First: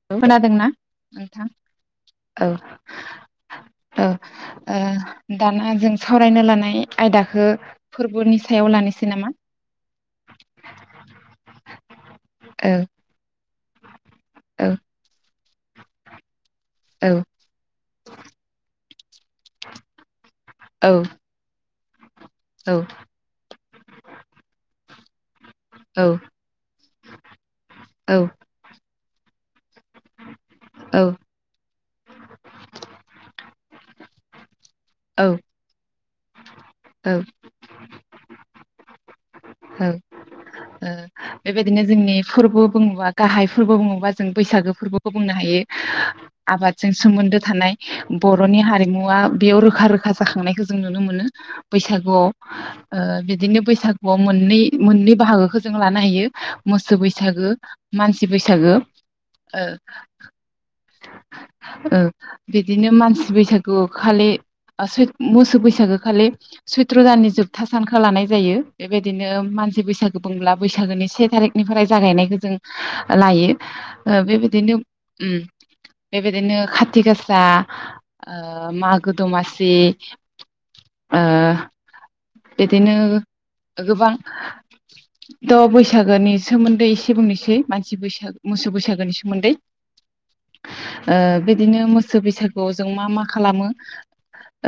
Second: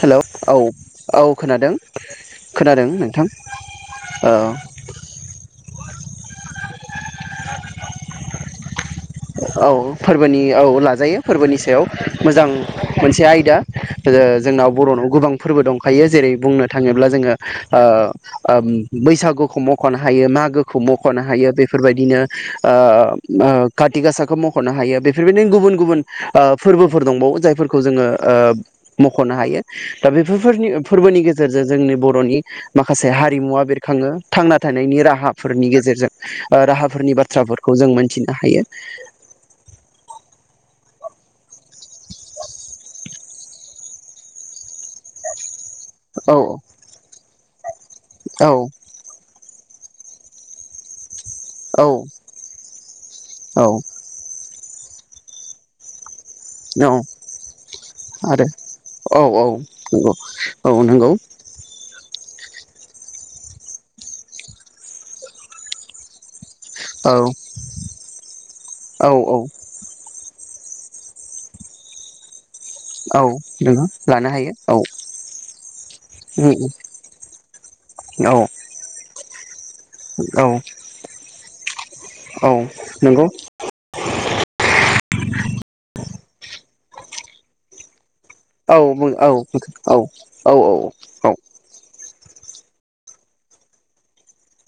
Hello औ खोनादोंना औ नोंथां खोनादों औ खोनादों नोंथां औ ओ दाना जों सावरायनो लानाय आयदाखौ फोरबोनि सायाव लानोसै नामा औ फोरबोनि औ लाजायो फोरबोनि सायाव मोजां औ मोनसे आयदा [inaudible] जोंनाव औ बर'नाव गोबां फोरबो दंखायो जेरै बुंनो थाङोब्ला औ जोङो ओ ओम बैसागुखौ मख'नो हायो मागो खौ औ मख'नो हायो बेफोरबायदिनो ओ औ ओ काथि गासाखौ मखनो हायो बे गुबुन गुबुन औ फोरबोफोर दंबावो जायफोरखौ जोङो औ मख'नो हायो दा बे बेफोरनि औ फोरबोनि गेजेरजों जोंनि बर'नि माखासे हारि मुवा बेरखाङो थांना थानायनि राहाफोरनि गेजेरजों। ओ राहाफोरनि औ बाथ्राफोरखौ जों मोनथिनो हायो। औ ओ बेबायदिनो जोंनि फोरबो बुङोबा गाहाय फोरबो बुङोबा जों बैसागो फोरबोखौ बुंनो हायो। औ आबादजों सोमोन्दो थानाय। औ बर'नि हारिमुवा। बेयाव रोखा रोखा जाखांनायखौ जों नुनो मोनो। औ बैसागुआव ओ औ बिदिनो बैसागुआव। मोनै मोननै बाहागोखौ जों लानो हायो। औ मोसो बैसागो मानसि आरो बैसागो औ ओ औ नंगौ औ नंगौ ओ बिदिनो मानसि बैसागो खालि [unintelligible] मोसौ बैसागो खालि। सैत्र' औ दाननि जोबथा सानखौ लानाय जायो। औ बेबायदिनो औ मानसि बैसागु। बुंब्ला बैसागोनि से थारिखनिफ्राय जागायनायखौ जों औ लायो नोङो ओ लानो हायो औ बेबायदिनो उम बेबायदिनो खाथि गासा औ ओ मागो गो दमास औ [unintelligible] ओ औ बिदिनो नंगौ गोबां। थ' बैसागोनि सोमोन्दै एसे बुंनोसै मानसि बैसागो। मोसौ औ बैसागोनि औ औ सोमोन्दै औ औ औ। थ जों मा मा खालामो।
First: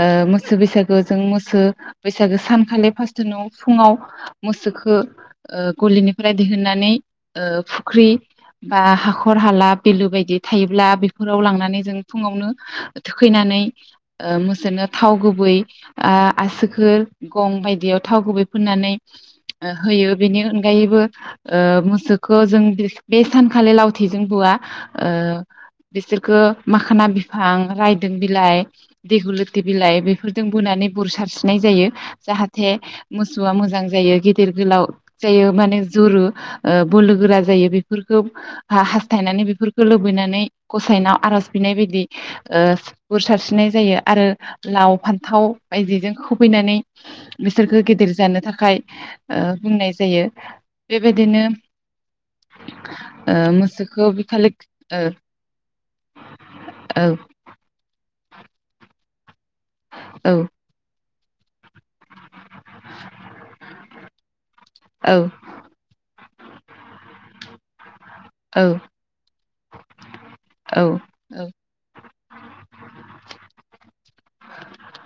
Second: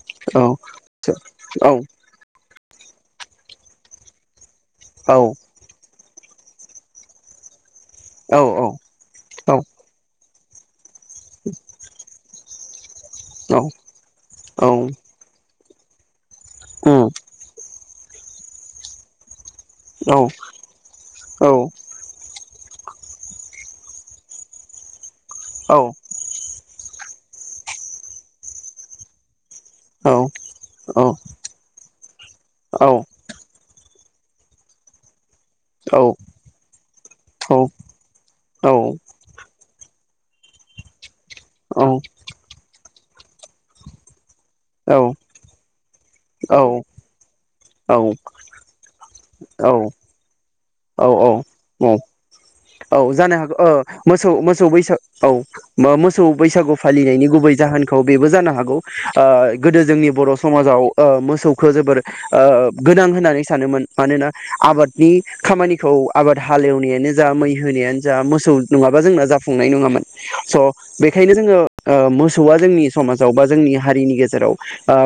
ओ औ मोसो बैसागु जों मोसो औ उम औ बै सानखालि फार्ट न' फुङाव मोसौखौ औ ओ गलिनि फोराय दिहुननानै ओ ख्रि बा हाखर हाला बेलु बायदि। थायोब्ला बे फोराव लांनानै जों फुङावनो थुखैनानै ओ मोसौनो थाव गुबै। आ आस गं बायदियाव। थाव गुवै फुननानै होयो बेनि अनगायैबो ओ औ मुसु खौ जों बेस बेसानखालि लावथिजों बुवा ओ बिसोरखौ माखाना बिफां रायदों बिलाइ दैहुलि दि बिलाइ बेफोरजों बुनानै बुर सारस्रिनाय जायो जाहाथे मोसौआ मोजां जायो गिदिर गोलाव जायो माने जुरु बोलो गोरा जायो बेफोरखौ हास्थायनानै बेफोरखौ लुबैनानै गसायनाव आर'ज बिनाय बायदि ओ बुर सारस्रिनाय जायो आरो लाव फान्थाव बायदिजों खुबैनानै बिसोरखौ गेदेर जानो थाखाय ओ बुंनाय जायो औ बेबायदिनो औ औ ओ जानो हागौ अ मोसौखौ मोसौ बिखालि मोसौ बैसाग ओ औ मोसौ बैसागु औ फालिनायनि गुबै जाहोनखौ बेबो जानो हागौ आ गोदो जोंनि बर' औ समाजाव ओ मोसौखौ जोबोर ओ गोनां होननानै सानोमोन मानोना आबादनि औ खामानिखौ आबाद हालेवनायानो जा मै होनायानो जा मोसौ नङाबा जोंना जाफुंनाय नङामोन औ स' बेखायनो जोङो ओ मोसौआ जोंनि समाजाव बा जोंनि हारिनि गेजेराव ओ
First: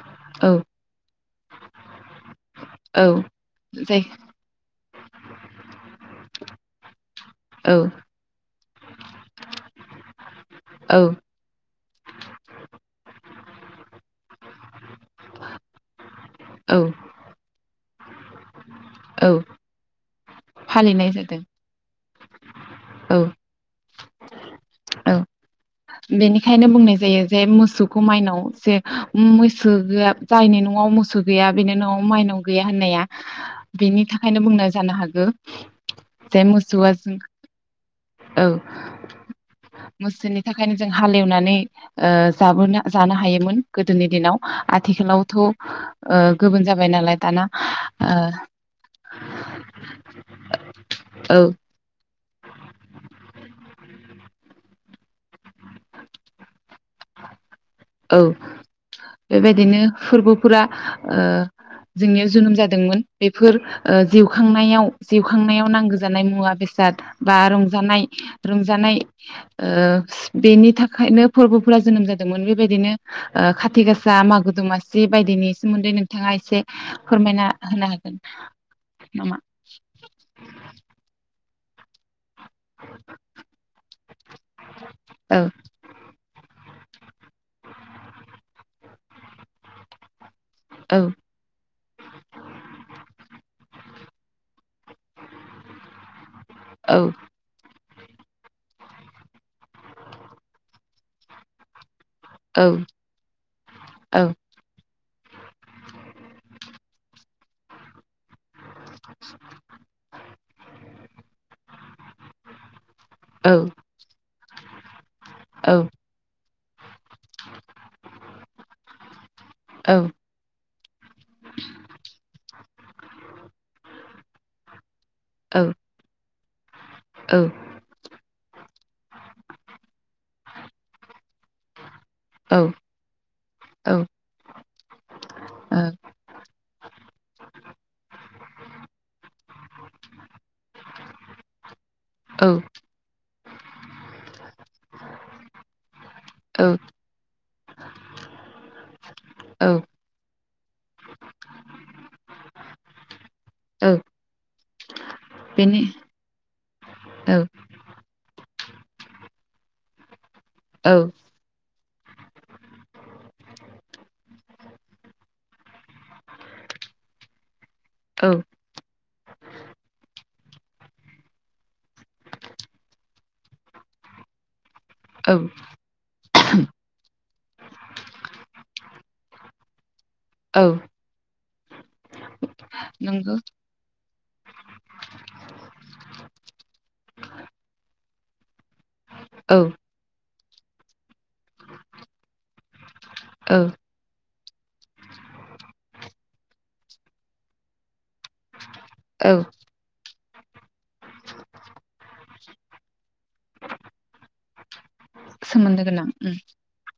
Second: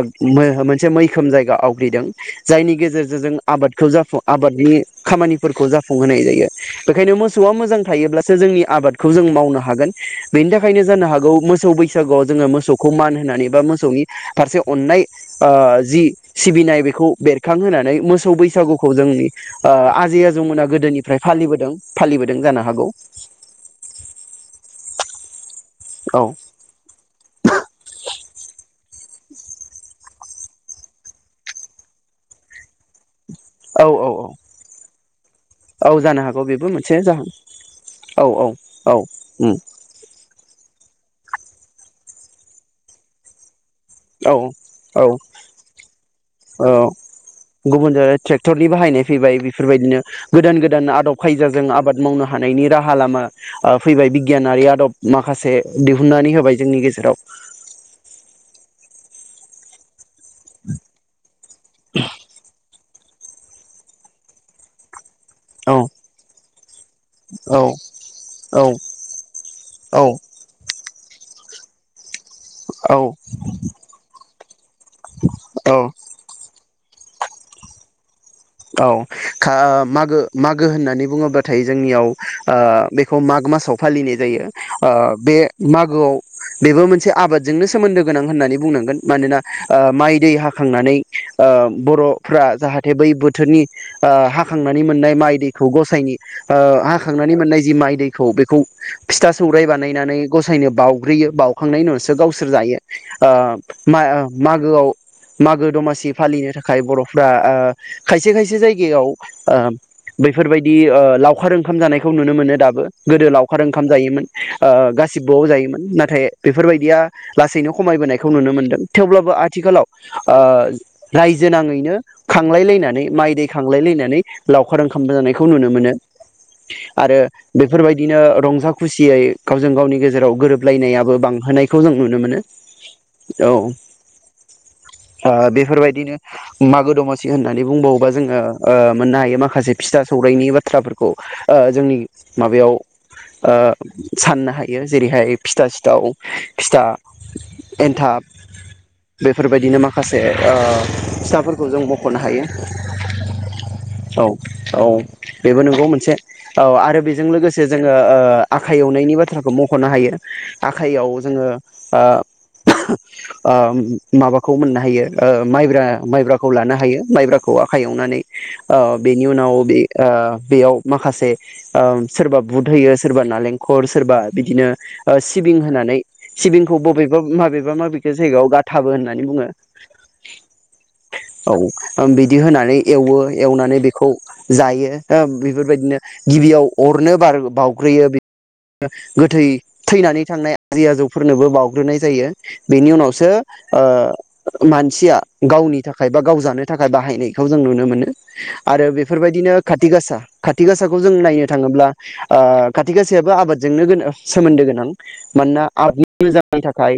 औ मोनसे मै खोम जायगा आवग्रिदों जायनि औ गेजेरजों जों आबादखौ जाय जाफुं आबादनि खामानिफोरखौ जाफुंहोनाय जायो बेखायनो मोसौ मोसौआ औ मोजां थायोब्लासो जोंनि आबादखौ जों मावनो हागोन बेनि थाखायनो औ जानो हागौ मोसौ बैसागुआव जोङो मोसौखौ मान होनानै बा मोसौनि फारसे अननाय ओ जि औ सिबिनाय बेखौ बेरखांहोनानै मो मोसौ बैसागु खौ जोंनि औ आ आजै आजौ मोना फालिनाय गोदोनिफ्राय जादों फालिबोदों। फालिबोदों जानो हागौ। औ औ औ बेनिखायनो बुंनाय जायो जे मोसौखौ माइनाव जे मैसो गैया जायनि न'आव मोसौ गैया बेनि न'आव माइनाव गैया होननाया औ बेनि औ औ थाखायनो बुंनाय जानो हागौ औ जानो हागौ जे बेबो मोसौआ मोनसे जों जाहोन औ औ औ उम मोसौनि जों हालेवनानै जाबोनो जानो हायोमोन। गोदोनि औ दिनाव औ आथिखालावथ' ओ गुबुन औ जाबाय नालाय दाना गुबुन जाबाय ओ ट्रेक्टरनि बाहायनाय फैबाय बेफोर बायदिनो गोदान गोदान आदब औ खायदाजों आबाद मावनो हानायनि राहा लामा ओ फैबाय बिगियानारि आदब माखासे दिहुननानै होबाय जोंनि गेजेराव। औ बेबायदिनो। फोरबोफोरा ओ जोंनियाव जोनोम जादोंमोन। बेफोर ओ जिउ खांनायाव जिउ खांनायाव औ नांगौ जानाय मुवा बेसाद बा औ रंजानाय औ रंजानाय ओ औ बेनि थाखा बखायनो फोरबोफोरा जोनोम जादोंमोन बे बेबायदिनो औ ओ खाथि गासा, मागो दमासि बायदिनि औ सोमोन्दै नोंथाङा एसे फोरमायना होनो हागोन औ नामा खा मागो-मागो होननानै बुङो नाथाय जोंनियाव। ओ बेखौ माग मासाव फालिनाय जायो ओ बे औ मागोआव बेबो मोनसे आबादजोंनो सोमोन्दो गोनां होननानै बुंनांगोन मानोना माइ दै हा खांनानै औ ओ बर'फोरा जाहाथे बै बि ओ हा खांनानै मोननाय माइ दैखौ गसायनि ओ औ हाखांनानै मोननाय जि माइ दै खौ बेखौ फिथा सौराइ बानायनानै गसायनो बावग्रोयो बावखांनायनि उनावसो गावसोर जायो मा-मागोआव मागो दमासि फालिनो थाखाय बर'फ्रा ओ खायसे खायसे से जायगायाव ओ बैफोर बायदि लावखार ओंखाम जानायखौ नुनो मोनो दाबो ओ गोदो लावखार ओंखाम जायोमोन। ओ गासि सिबोआवनो जायोमोन नाथाय बेफोर बायदिया लासैनो खमायबोनायखौ नुनो मोनदों थेवब्लाबो आथिखालाव ओ रायजो नाङैनो खांलायलायना नै माइ दै खांलाय लायनानै लावखार ओंखा खामबो जानायखौ नुनो मोनो [inaudible] आरो बेफोरबायदिनो रंजा खुसियै गावजों गावनि गेजेराव गोरोब लायनायाबो बांहोनायखौ जों नुनो मोनो औ ओ बेफोरबायदिनो मागो दमासि होनना नै बुंबावोबा जोङो ओ मोननो हायो माखासे फिथा सौराइनि बाथ्राफोरखौ ओ जोंनि माबायाव ओ साननो हायो जेरैहाय फिथा सिथाव फिथा एनथाब बेफोरबायदिनो माखासे ओ फिथाफोरखौ जों मख'नो हायो। औ औ बेबो नंगौ मोनसे। औ आरो बेजों लोगोसे जोङो ओ आखाइ एवनायनि बाथ्राखौ मख'नो हायो आखाइआव जोङो ओ ओ माबाखौ मोननो हायो ओ माइब्रा माइब्राखौ लानो हायो माइब्रा खौ आखाइ एवनानै ओ बेनि उनाव बे ओ बेयाव माखासे ओ सोरबा बुद होयो सोरबा नालेंखर सोरबा बिदिनो ओ सिबिं होनानै सिबिंखौ बबेबा माबेबा माबेबा जायगायाव गाथाबो होननानै बुङो औ ओम बिद दि होनानै एवो नंगौ एवनानै बेखौ जायो ओ बेफोरबायदिनो गिबियाव अरनो बार बावउग्रोयो गोथै औ थैनानै थांनाय आजै आजौफोरनोबो बाउग्रोनाय जायो बेनि उनावसो औ ओ मानसिया गावनि थाखाय बा गाव जानो थाखाय बाह हायनायखौ जों नुनो मोनो आरो औ बेफोरबायदिनो खाथि गासा खाथि गासाखौ जों नायनो थाङोब्ला ओ खाथि गाासायाबो आबादजोंनो गोनो सोमोन्दो गोनां मानोना सोमोन्दो गोनां आबादनि औ मोजांनि थाखाय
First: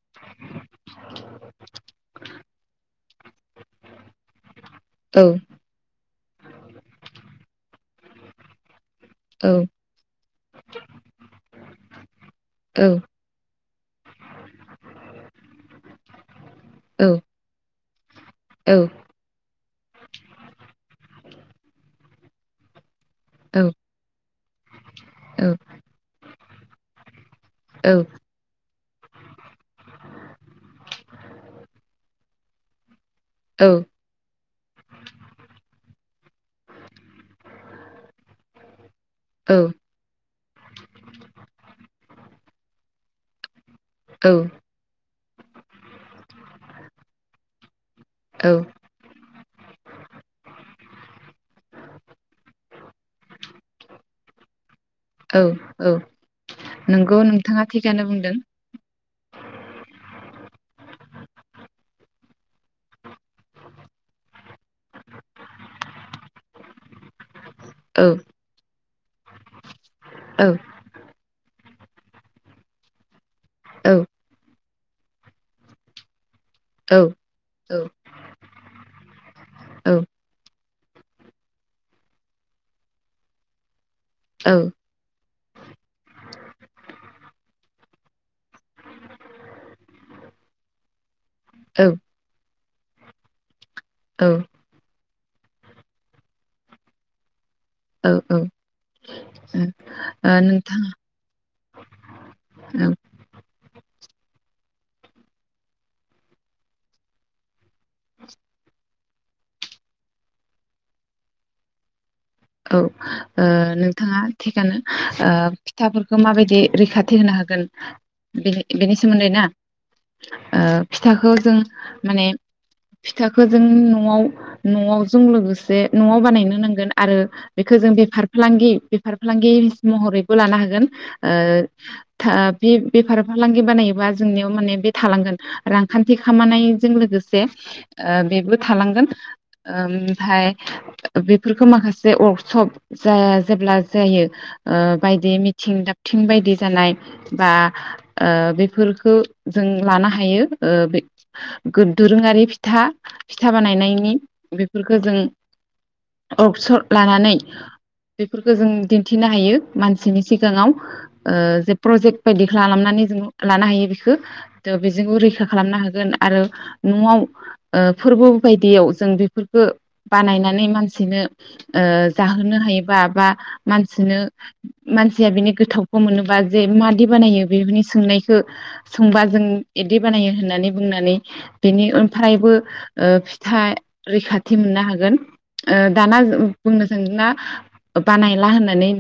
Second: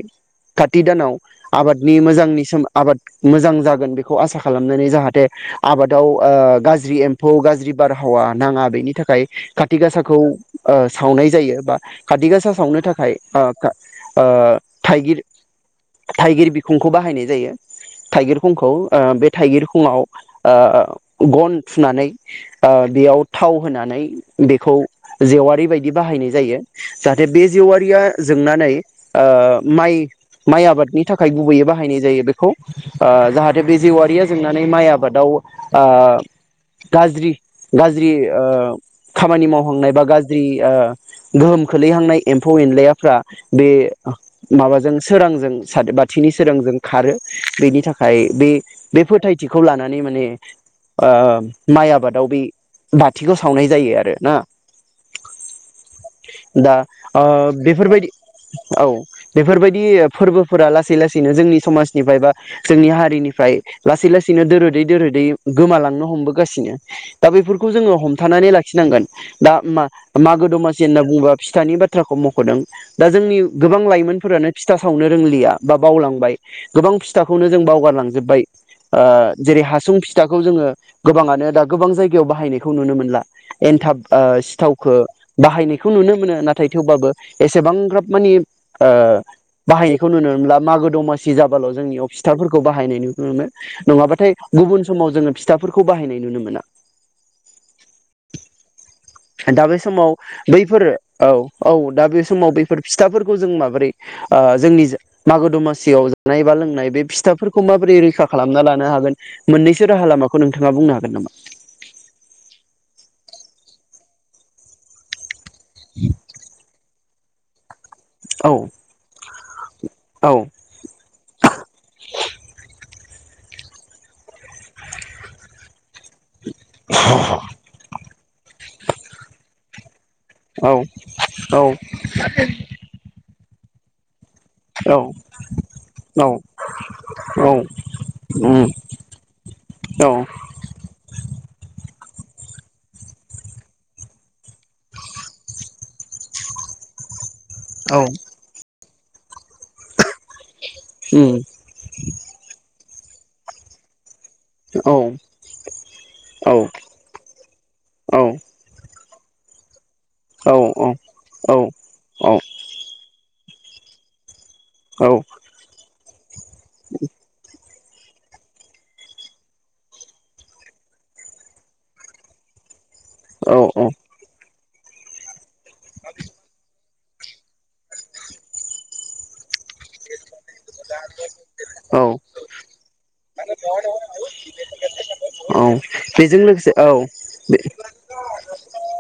खाथि दानाव आबादनि मोजांनि सोम आबाद मोजां जागोन बेखौ आसा खालामनानै औ जाहाथे आबादाव ओ गाज्रि एम्फौ गाज्रि बारहावा नाङा बेनि थाखाय औ खाथि गासाखौ ओ सावनाय जायो बा खाथि गासा सावनो औ थाखाय ओ खा ओ थाइगिर थाइगिर बिखंखौ औ बाहायनाय जायो थाइगिर खंखौ औ ओ बे थाइगिर खुङाव ओ गन थुनानै ओ बेयाव थाव होनानै बेखौ जेवारि बायदि बाहायनाय जायो जाहाथे बे जेवारिया जोंनानै ओ माइ माइ आबादनि थाखाय गुबैयै बाहायनाय जायो बेखौ। ओ जाहाथे बे जेवारिया जोंनानै माइ आबादाव ओ गाज्रि गाज्रि ओ खामानि मावहांनाय बा गाज्रि ओ गोहोम खोलैहांनाय एम्फौ एनलायाफ्रा बे माबाजों सोरांजों साथ बाथिनि सोरांजों खारो बेनि थाखाय औ बे बे फोथायथिखौ लानानै माने ओ माइ आबादाव बे बाथिखौ सावनाय जायो आरो ना। औ दा नंगौ ओ नोंथाङा थिगानो बेफोरबायदि बुंदों औ। बेफोरबायदि फोरबोफोरा लासै लासैनो जोंनि समाजनिफ्राय बा जोंनि हारिनिफ्राय लासै लासैनो दोरोदै दोरोदै गोमालांनो हमबोगासिनो दा बेफोरखौ जोङो औ हमथानानै लाखिनांगोन दा औ मा-मागो दमासि होनना बुंङोबा फिथानि बाथ्राखौ मख'दों दा जोंनि गोबां औ लाइमोनफोरानो फिथा सावनो रोंलिया बा बावलांबाय गोबां औ फिथाखौनो जों बावगारलांजोब्बाय। ओ जेरै हासुं फिथाखौ जोङो गोबाङानो दा गोबां जायगायाव बाहायनायखौ नुनो मोनला एन्थाब ओ सिथावखौ बाहायनायखौ नुनो मोनो नाथाय थेवबाबो एसेबां ग्राब मानि ओ बाहायनायखौ नुनो मोनला मागो दमासि जाबाल' जोंनियाव फिथारफोरखौ बाहायनाय नुनो मोनो। नङाबाथाय गुबुन समाव जोङो फिथाफोरखौ बाहायनाय नुनो मोना। औ दा बे समाव औ बैफोर नोंथां औ औ दा बे समाव बैफोर फिथाफोरखौ जों माबोरै ओ जोंनि जा मागो दमासियाव जानाय बा लोंनाय बे फिथाफोरखौ माबोरै रैखा खालामना लानो हागोन मोननैसो राहा लामाखौ नोंथाङा बुंनो हागोन नामा? आ थिगानो ओ फिथाफोरखौ माबायदि रैखा थि होनो हागोन औ बेनि बेनि सोमोन्दै ना औ ओ फिथाखौ जों माने फिथाखो जों न'आव न'आव जों लोगोसे न'आव बानायनो नोंगोन आरो बेखो जों बेफार फालांगि फार फालांगि महरैबो लानो औ हागोन औ ओ था बे बेफार फालांगि बानाय जोंनियाव माने बे थालांगोन रांखान्थि औ औ खामानायजों लोगोसे औ ओ बेबो उम थालांगोन औ ओमफाय बेफोरखौ माखासे जे वर्कसप जाया जेब्ला जायो ओ बायदि मिथिं दाबथिं बायदि जानाय बा औ ओ बेफोर ओ जों लानो हा हायो ओ बे उम गो दोरोङारि फिथा फिथा बानायनायनि औ बेफोरखौ जों अक्सर लानानै औ बेफोरखौ जों दिन्थिनो हायो। मानसिनि औ सिगाङाव औ ओ औ जे प्रजेक्ट औ बायदि खालामनानै जोंङ लानो हायो बेखो। औ बेजोंबो रैखा खालामनो हागोन। आरो न'वाव ओ फोरबो बायदियाव जों बेफोरखो बानायनानै मानसिनो ओ जाहोनो हायोबा बा औ औ मानसिनो मानसिया बेनि गोथावखौ मोनोबा जे मादि बानायो बेफोरनि सोंनायखौ सोंबा जों इदि बानायो होननानै बुंनानै बेनि औ ओनफ्रायबो ओ फिथा रैखाथि मोननो हागोन। औ ओ दाना बेजों जों लोगोसे बुंनो औ सानदों ना बे बानाय ला होननानै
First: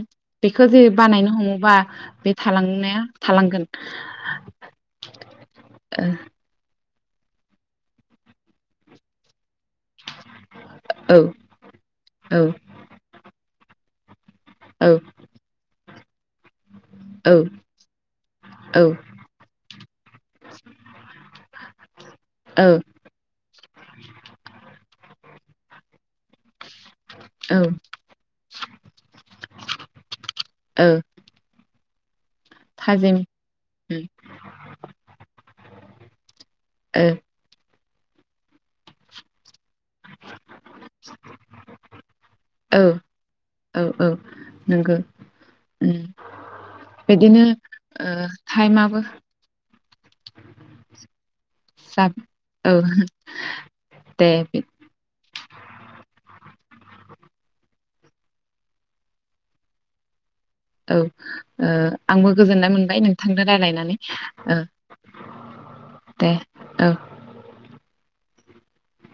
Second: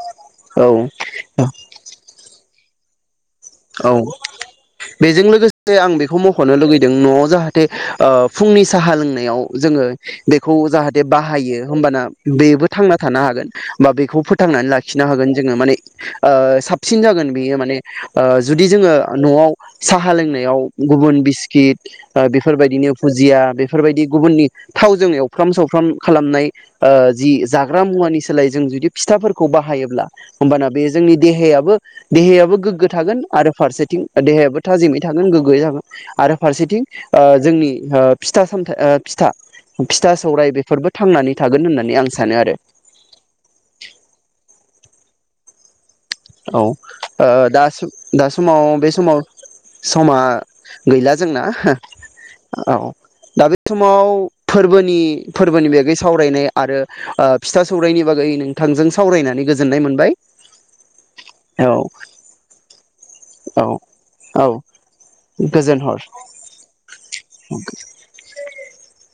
बेखौ औ जे बानायनो हमोबा बे थालांनाया थालांगोन औ बेजों लोगोसे आं बेखौ मख'नो लुगै जों न'वाव जाहाथे ओ फुंनि साहा लोंनायाव जोङो बेखौ जाहाथे औ बाहायो होमबाना औ बेबो थांना थानो हागोन। बा बेखौ फो थांनानै लाखिनो हागोन जोङो माने ओ सा साबसिन जागोन औ बेयो माने ओ जुदि औ जोङो न'वाव साहा लोंनायाव गुबुन बिस्किट ओ औ बेफोरबायदिनो भुजिया बेफोरबायदि गुबुननि थावजों एवफ्राम सावफ्राम खालामनाय ओ जि औ जाग्रा मुवानि सोलाय जों जुदि फिथाफोरखौ बाहायोब्ला होमबाना औ बे जोंनि देहायाबो देहायाबो गो थाजिम थागोन आरो फारसेथिं ओ देहायाबो थाजिमै थागोन गोग्गयै आरो फारसेथिं ओ जोंनि ओ फिथा सामथा ओ फिथा फिथा सौराय बेफोरबो थांनानै थागोन होननानै आं सानो आरो नोंगो। औ ओ दा सिम ओ दा समाव बे टाइमाबो समाव समा गैला। जोंना जाब औ दा बे समाव दे फोरबोनि फोरबोनि बागै सावरायनाय आरो ओ फिथा सौरायनि बागै नोंथांजों सावरायनानै गोजोननाय मोनबाय। औ ओ औ आंबो गोजोननाय मोनबाय नों औ औ गोजोन हर। ओ। [unintelligible]